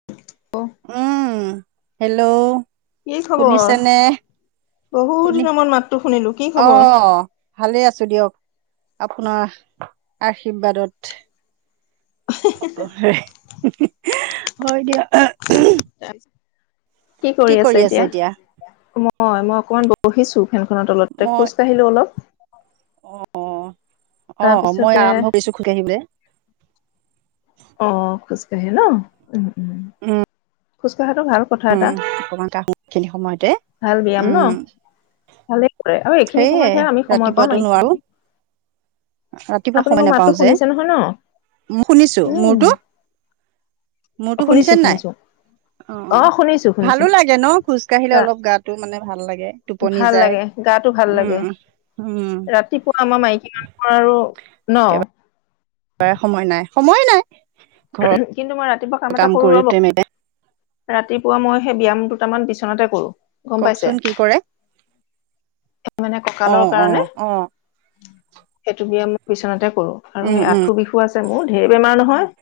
[unintelligible] উম, hello কি খবৰ? শুনিছে নে? বহুত শুনি দিনৰ মূৰত মাতটো শুনিলো কি খবৰ? অ', ভালে আছো দিয়ক আপোনাৰ আশীৰ্বাদত। হ'ব হয় দিয়া [unintelligible] কি কৰি আছে এতিয়া? মই মই অকমান বহিছো। ফেনখনৰ তলতে মই খোজ কাঢ়িলোঁ অলপ। অ', অ', মই তাৰপিছতে আৰম্ভ কৰিছো খুজকাঢ়িবলে। অ', খোজকাঢ়ে ন উম উম। উম খোজকাঢ়াটো ভাল কথা এটা। অকমান কাঢ়ো এইখিনি সময়তে। ভাল ব্যায়াম ন? উম ভালে কৰে আৰু এইখিনি সেয়ে সময়তহে আমি সময় পাম ৰাতিপুৱাতো মাইকী নোৱাৰো ৰাতিপুৱা আপুনি সময় মোৰ নাপাও মাতটো যে। শুনিছে নহয় ন? শুনিছো উম। মোৰতো মোৰতো শুনিছো শুনিছেনে নাই? শুনিছো অ' অ'। শুনিছো শুনিছো ভালো লাগে ন খোজ কাঢ়িলে অলপ গাটো মানে ভাল লাগে টোপনি ভাল যায়। লাগে গাটো ভাল লাগে উম, উম। ৰাতিপুৱা আমাৰ মাইকী মানুহৰ আৰু ন বাৰে সময় নাই সময়ে নাই। কিন্তু মই ৰাতিপুৱা কাম এটা কৰো ৰব কৰোতে মে ৰাতিপুৱা মই সেই ব্যায়াম দুটামান বিচনাতে কৰোঁ। কওকচোন কি কৰে, মানে কঁকালৰ অ', কাৰণে অ', অ'। সেইটো বিয়াম মই বিচনাতে কৰো আৰু উম, সেই উম, আঁঠু বিষো আছে মোৰ, ধেৰ বেমাৰ নহয়।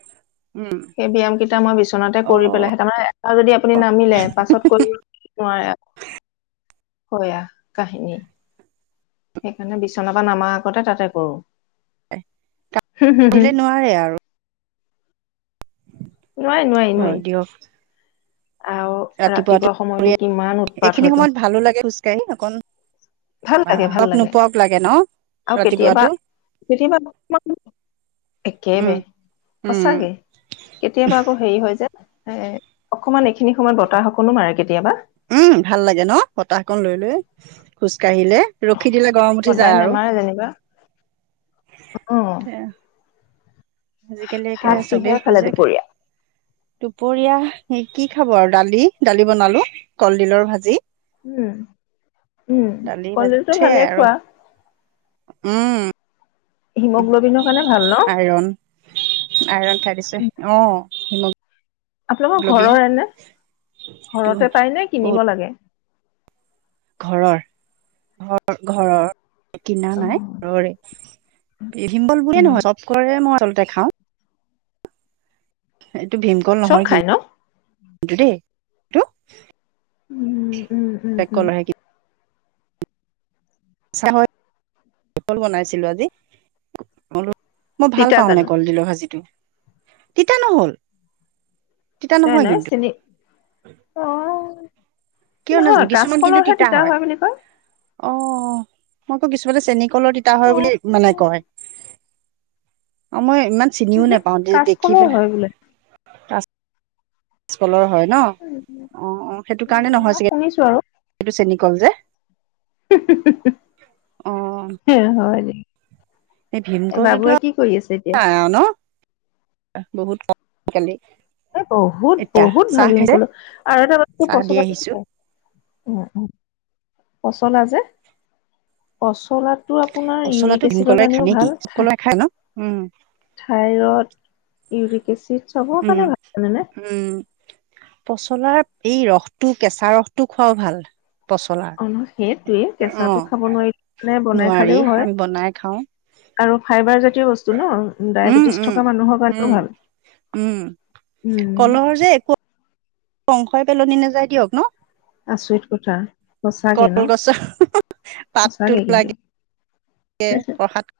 উম, সেই ব্যায়াম কেইটা মই বিচনাতে কৰি অ'। পেলাইহে তাৰমানে এটা যদি আপুনি নামিলে পাছত কৰিব নোৱাৰে। কয়া কাহিনী সেইকাৰণে বিছনাৰ পৰা নামাৰ আগতে তাতে কৰো। [unintelligible] তা পিলে নোৱাৰে আৰু। নোৱাৰি, নোৱাৰি, হয় নোৱাৰি। দিয়ক আও ৰাতিপুৱাতো ৰাতিপুৱা সময়তো কিমান উৎপাত এইখিনি হয়তো। সময়ত ভালো লাগে খোজ কাঢ়ি অকন ভাল লাগে, ভাল লাগে, ন? আও কেতিয়াবা ৰাতিপুৱাতো কেতিয়াবা [unintelligible] একেবে উম, উম, সঁচাকে। কেতিয়াবা আকৌ হেৰি হয় যে, এ অকমান এইখিনি সময়ত বতাহ অকনো মাৰে কেতিয়াবা। উম, ভাল লাগে ন, বতাহ কন লৈ লৈ খোজ কাঢ়িলে। ৰখি দিলে গৰম উঠি সদায় যায় আৰু। নেমাৰে যেনিবা অ আজিকালি একে ভাত চবেই কিহেৰে খোজ খালে কাঢ়ে। দুপৰীয়া দুপৰীয়া হে কি খাব আৰু দালি, দালি বনালো কলডিলৰ ভাজি। উম, উম, দালি ভাজি কলডিতো ভালে সেয়াই আৰু খোৱা। উম। হিমগ্ল'বিনৰ কাৰণে ভাল ন আইৰন, আইৰন খাই দিছে, অ' হিম আপোনালোকৰ ঘৰৰ এনে? সেইটো ঘৰতে পাই নে কিনিব বহুত লাগে? ঘৰৰ, ঘ-ঘৰৰ। কিনা অ নাই ঘৰৰে, [unintelligible] বুলিয়ে উম নহয় চব কলে মই আচলতে খাও। এইটো ভীমকল চব নহয় খাই ন কিন্তু দেই। এইটো উম, উম, উম, ব্লেক উম। কলৰহে চাহ [unintelligible] বনাইছিলো আজি [unintelligible] মই ভাল তিতা পাওঁ মানে জানো কলডিলৰ ভাজিটো, তিতা নহল। তিতা নাই নহয় নাই, কিন্তু চিনি অ' কিয় নাজানো নহয়, কিছুমান কিন্তু কাচকলৰহে তিতা হয় বুলি কয়। অ', মই আকৌ কিছুমানে চেনী কলৰ তিতা হয় অ বুলি মানে কয়। অ', মই ইমান চিনিও উহু নেপাও দে-দেখি কাচকলৰ পেলাই। হয় বোলে কলৰ হয় ন। অ', অ', সেইটো কাৰণে মই নহয় চাগে শুনিছো আৰু। এইটো চেনি কল যে। অ [unintelligible] এ হয় নি। এই ভীমকলটোতো [unintelligible] এতিয়া আও ন, বহুত কম আজিকালি। এই বহুত এতিয়া বহুত চাহ ভাল ভীম খাইছে কলো, আৰু এটা মান চাহ দি পচলাই আহিছো উম উম, পচলা যে। পচলাটো আপোনাৰ পচলাটো ইউৰিক এচিডৰ ভীমকলৰে খায় কাৰণেও নেকি ভাল। কলৰে খায় ন উম থাইৰড, ইউৰিক এচিড। চবৰ উম। কাৰণে ভাল জানেনে উম, পচলাৰ এই ৰসটো কেঁচা ৰসটো খোৱাও ভাল। পচলাৰ অ', ন সেইটোৱে অ কেঁচাটো খাব নোৱাৰিলে বনাই নোৱাৰি খালেও হয়। আমি বনাই খাওঁ আৰু ফাইবাৰ জাতীয় বস্তু ন উম ডায়বেটিছ উম থকা মানুহৰ কাৰণেও উম ভাল, উম উম। কলৰ যে একো অংশই পেলনি নাযাই দিয়ক, ন। আচৰিত কথা সঁচাকে ন কলগছৰ‌, পাতটো সঁচাকে কিন্তু লাগে। এ প্ৰসাদ।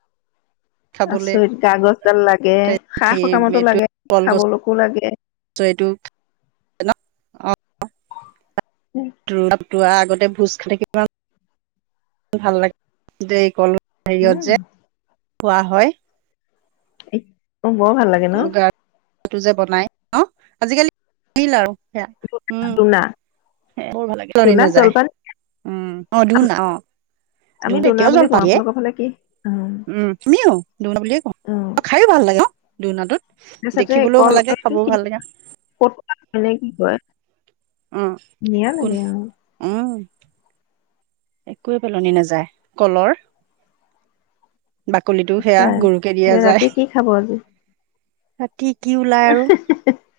খাবলৈ আচৰিত গা গজডাল লাগে সেই সা সকামতো লাগে খাবলোকো লাগে। চ এইটো। ন উম। ত তোৱা আগতে ভোজ খালে কেইদিনমান। ভাল লাগে দেই কল। হেৰিয়ত উম। যে খোৱা হয়। মোক বৰ ভাল লাগে। ন? গাওটো যে বনাই অ আজিকালি আহিল আৰু সেয়া উম। [unintelligible] দোনা বৰ ভাল লাগে, একো পেলনী দোনাত নাযায়, জলপান উম অ আম- দুনা অ। আমি ধুনে দোনা এতিয়াও বুলি কওঁ জলপান দিয়ে আপোনালোকৰ ফালে কি? অ উম তুমিও। দুৰ্ন বুলিয়ে কও, অ শ খাইও ভাল লাগে অ দোৰ্নটোত দেখিবলৈও ভাল লাগে খাবও ভাল লাগে। ক'ত মানে কি কয়। উম ধুনীয়া কোন লাগে অ উম। একোৱেই পেলনি নাযায় কলৰ। বাকলিটো সেয়া সঁচাই গৰুকে দিয়া এতিয়া ৰাতি যায়। কি খাব আজি? ৰাতি কি ওলাই আৰু।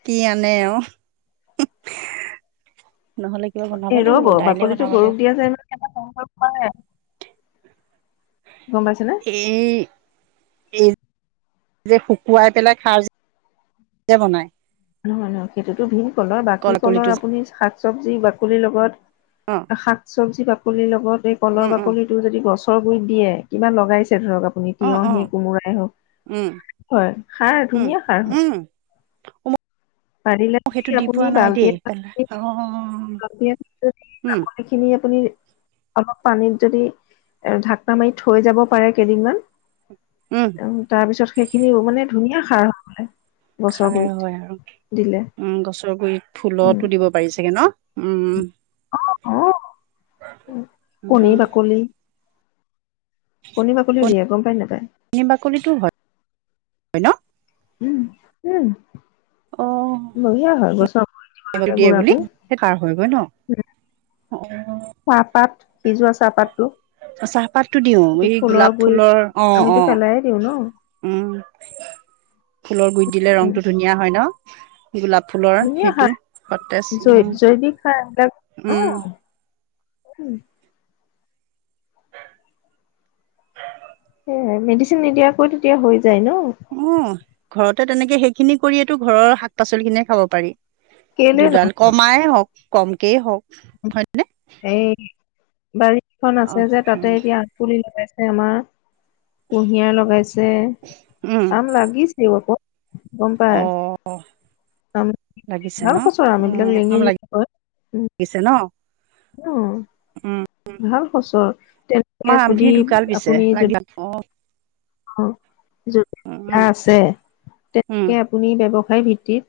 কি আনে এও, নহলে। কিবা এ বনাব লাগিব ৰব দাইলে বাকলিতো বনাব লাগিব গৰুক দিয়া যায় নহয়। [unintelligible] গম পাইছা নে? এই এই যে শুকুৱাই পেলাই খাৰ যে। যে বনাই। নহয় নহয় সেইটোতো ভিম কলৰ বাকী কল কলিটো কলৰ যে আপুনি শাক। চবজি বাকলিৰ অ লগত শাক চবজি বাকলিৰ লগত এই কলৰ উম উম বাকলি। টোৰ যদি গছৰ গুৰিত দিয়ে কিবা লগাইছে ধৰক। আপুনি অ অ তিয়হি কোমোৰাই উম হওক হয় খাৰ উম ধুনীয়া খাৰ হয়। উম [inaudible] পাৰিলে সেইটো দি আপুনি পোৱা নাই বাল্টি দেই এটাত। পেলাই অ উম [unintelligible] খিনি আপুনি। অলপ পানীত যদি এ ঢাকনা মাৰি থৈ যাব পাৰে কেইদিনমান। উম। তাৰপিছত সেইখিনিও মানে ধুনীয়া সাৰ হৈ গলে গছৰ খাই গুৰিত হয় আৰু দিলে। উম গছৰ গুৰিত উম ফুলতো দিব পাৰি চাগে ন উম উম। অ অ কণী উম বাকলি। কণী বাকলিও দিয়ে গম পায় নেপায়। কণী বাকলিটো হয় হয় ন। উম উম। অ। বঢ়িয়া হয় গছক। বাকলিটো দিয়ে বুলি সেই খাৰ হয় গৈ ন, উম, অ চাহপাত সিজোৱা চাহপাতটো। চাহপাতটো দিও এইটো এই গোলাপ গুৰিত ফুলৰ অ অ। আমিতো পেলাইয়ে দিওঁ ন উম ফুলৰ গুইট দিলে উম ৰংটো ধুনীয়া হয় ন। গোলাপ ফুলৰ ধুনীয়া সেইটো সতেজ উম। ছে এইবিলাক অহ উম, উম। [unintelligible] এহে মেডিচিন নিদিয়াকৈ তেতিয়া হৈ যায় ন? উম ঘৰতে তেনেকে সেইখিনি কৰিয়েটো ঘৰৰ শাক-পাচলি খিনিয়ে খাব পাৰি। কেলে দুডাল কমাই হওক, কমকেই হওক। এই বাৰীখন আছে অ', যে তাতে এতিয়া। পুলি লগাইছে আমা, কুঁহিয়াৰ লগাইছে, উম, আম লাগিছ থাকিব কত? [unintelligible] গম পায়। অ', আম লাগিছে ভাল ন খচৰা আম এইবিলাক লেঙিৰি দিছে ন? য়োম। উম। ভাল খচৰ, তেনেকে খিনি যদি ঢুকাল পিছে আপুনি লাগি যদ অ। অ যদ উম, উম, আছে উম, তেনেকে আপুনি ব্যৱসায় ভিত্তিত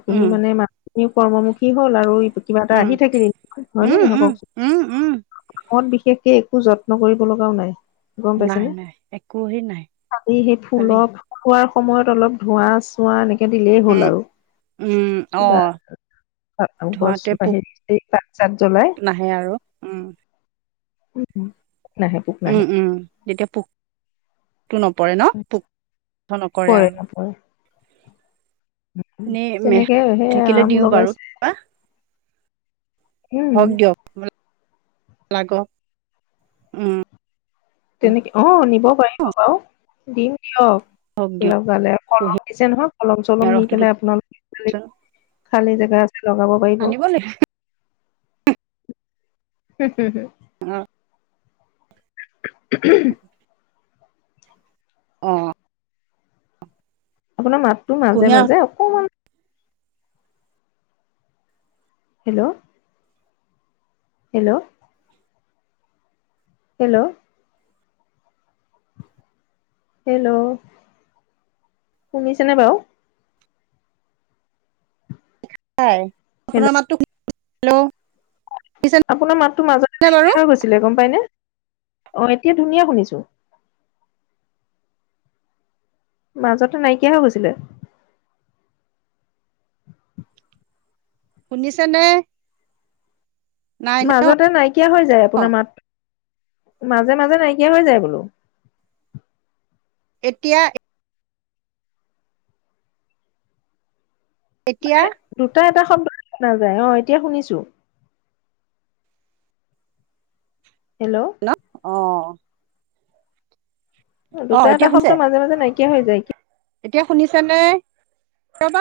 আপুনি মানে উম, মানুহখিনিও কৰ্মমুখী হ'ল আৰু কিবা এটা আহি থাকিল। হয় ন উম, নহয় উম, কওক উম, উম। মত বিশেষকে একো যত্ন কৰিব লগাও নাই। গম নাই, পাইছেনে নাই। একো হে নাই। খালি সেই খালি ফুলৰ ফুল হোৱাৰ সময়ত অলপ ধোঁৱাচ টোৱা এনেকে দিলেই হ'ল উম, আৰু উম, কিবা অ', ধোৱাতে পোক [unintelligible] পাত-চাত জ্বলাই নাহে আৰু উম, উম হু। উম, উম তেতিয়া পোক টো নপৰে ন? পোকটো নকৰে পৰে আৰু। নপৰে এনেই মেহ তেনেকে সে থাকিলে আম দিওঁ বাৰু লগাইছে। উম হওক দিয়ক [unintelligible] উম লাগক। উম। তেনেকে অ নিব পাৰিব বাও। দিম দিয়ক। অলপ গালে কলম কুঁহিয়াৰ দিছে নহয়। কলম-চলম নি ৰসটোতো পেলাই আপোনা খালি জেগা আছে লগাব পাৰিব। আনিব লাগিব হু, হু, হু। অ। [unintelligible] অ। আপোনাৰ মাতটো কুঁহিয়াৰ মাজে-মাজে অকমান হেল্ল। হেল্ল। হেল্ল। হেল্ল, শুনিছেনে বাও? পায় হেল্ল' আপোনাৰ মাতটো [unintelligible] হেল্ল। শুনিছেনে আপোনাৰ মাতটো মাজতে বাৰু নাইকিয়া হৈ গৈছিলে, গম পাই নে? অ এতিয়া ধুনীয়া শুনিছো। মাজতে নাইকিয়া হৈ গৈছিলে। শুনিছে নে? মাজতে নাইকিয়া হৈ যায় আপোনাৰ মাতটো। মাজে-মাজে নাইকিয়া হৈ যায় বোলো। এতিয়া এ এতিয়া? মানে দুটা এটা শব্দহে শুনা যায়, অ এতিয়া শুনিছো। হেল্ল'। ন অ। অ দুটা, এটা এতিয়া শব্দ শুনিছে মাজে-মাজে নাইকিয়া হৈ যায়। কি এতিয়া শুনিছা নে? কিয় বা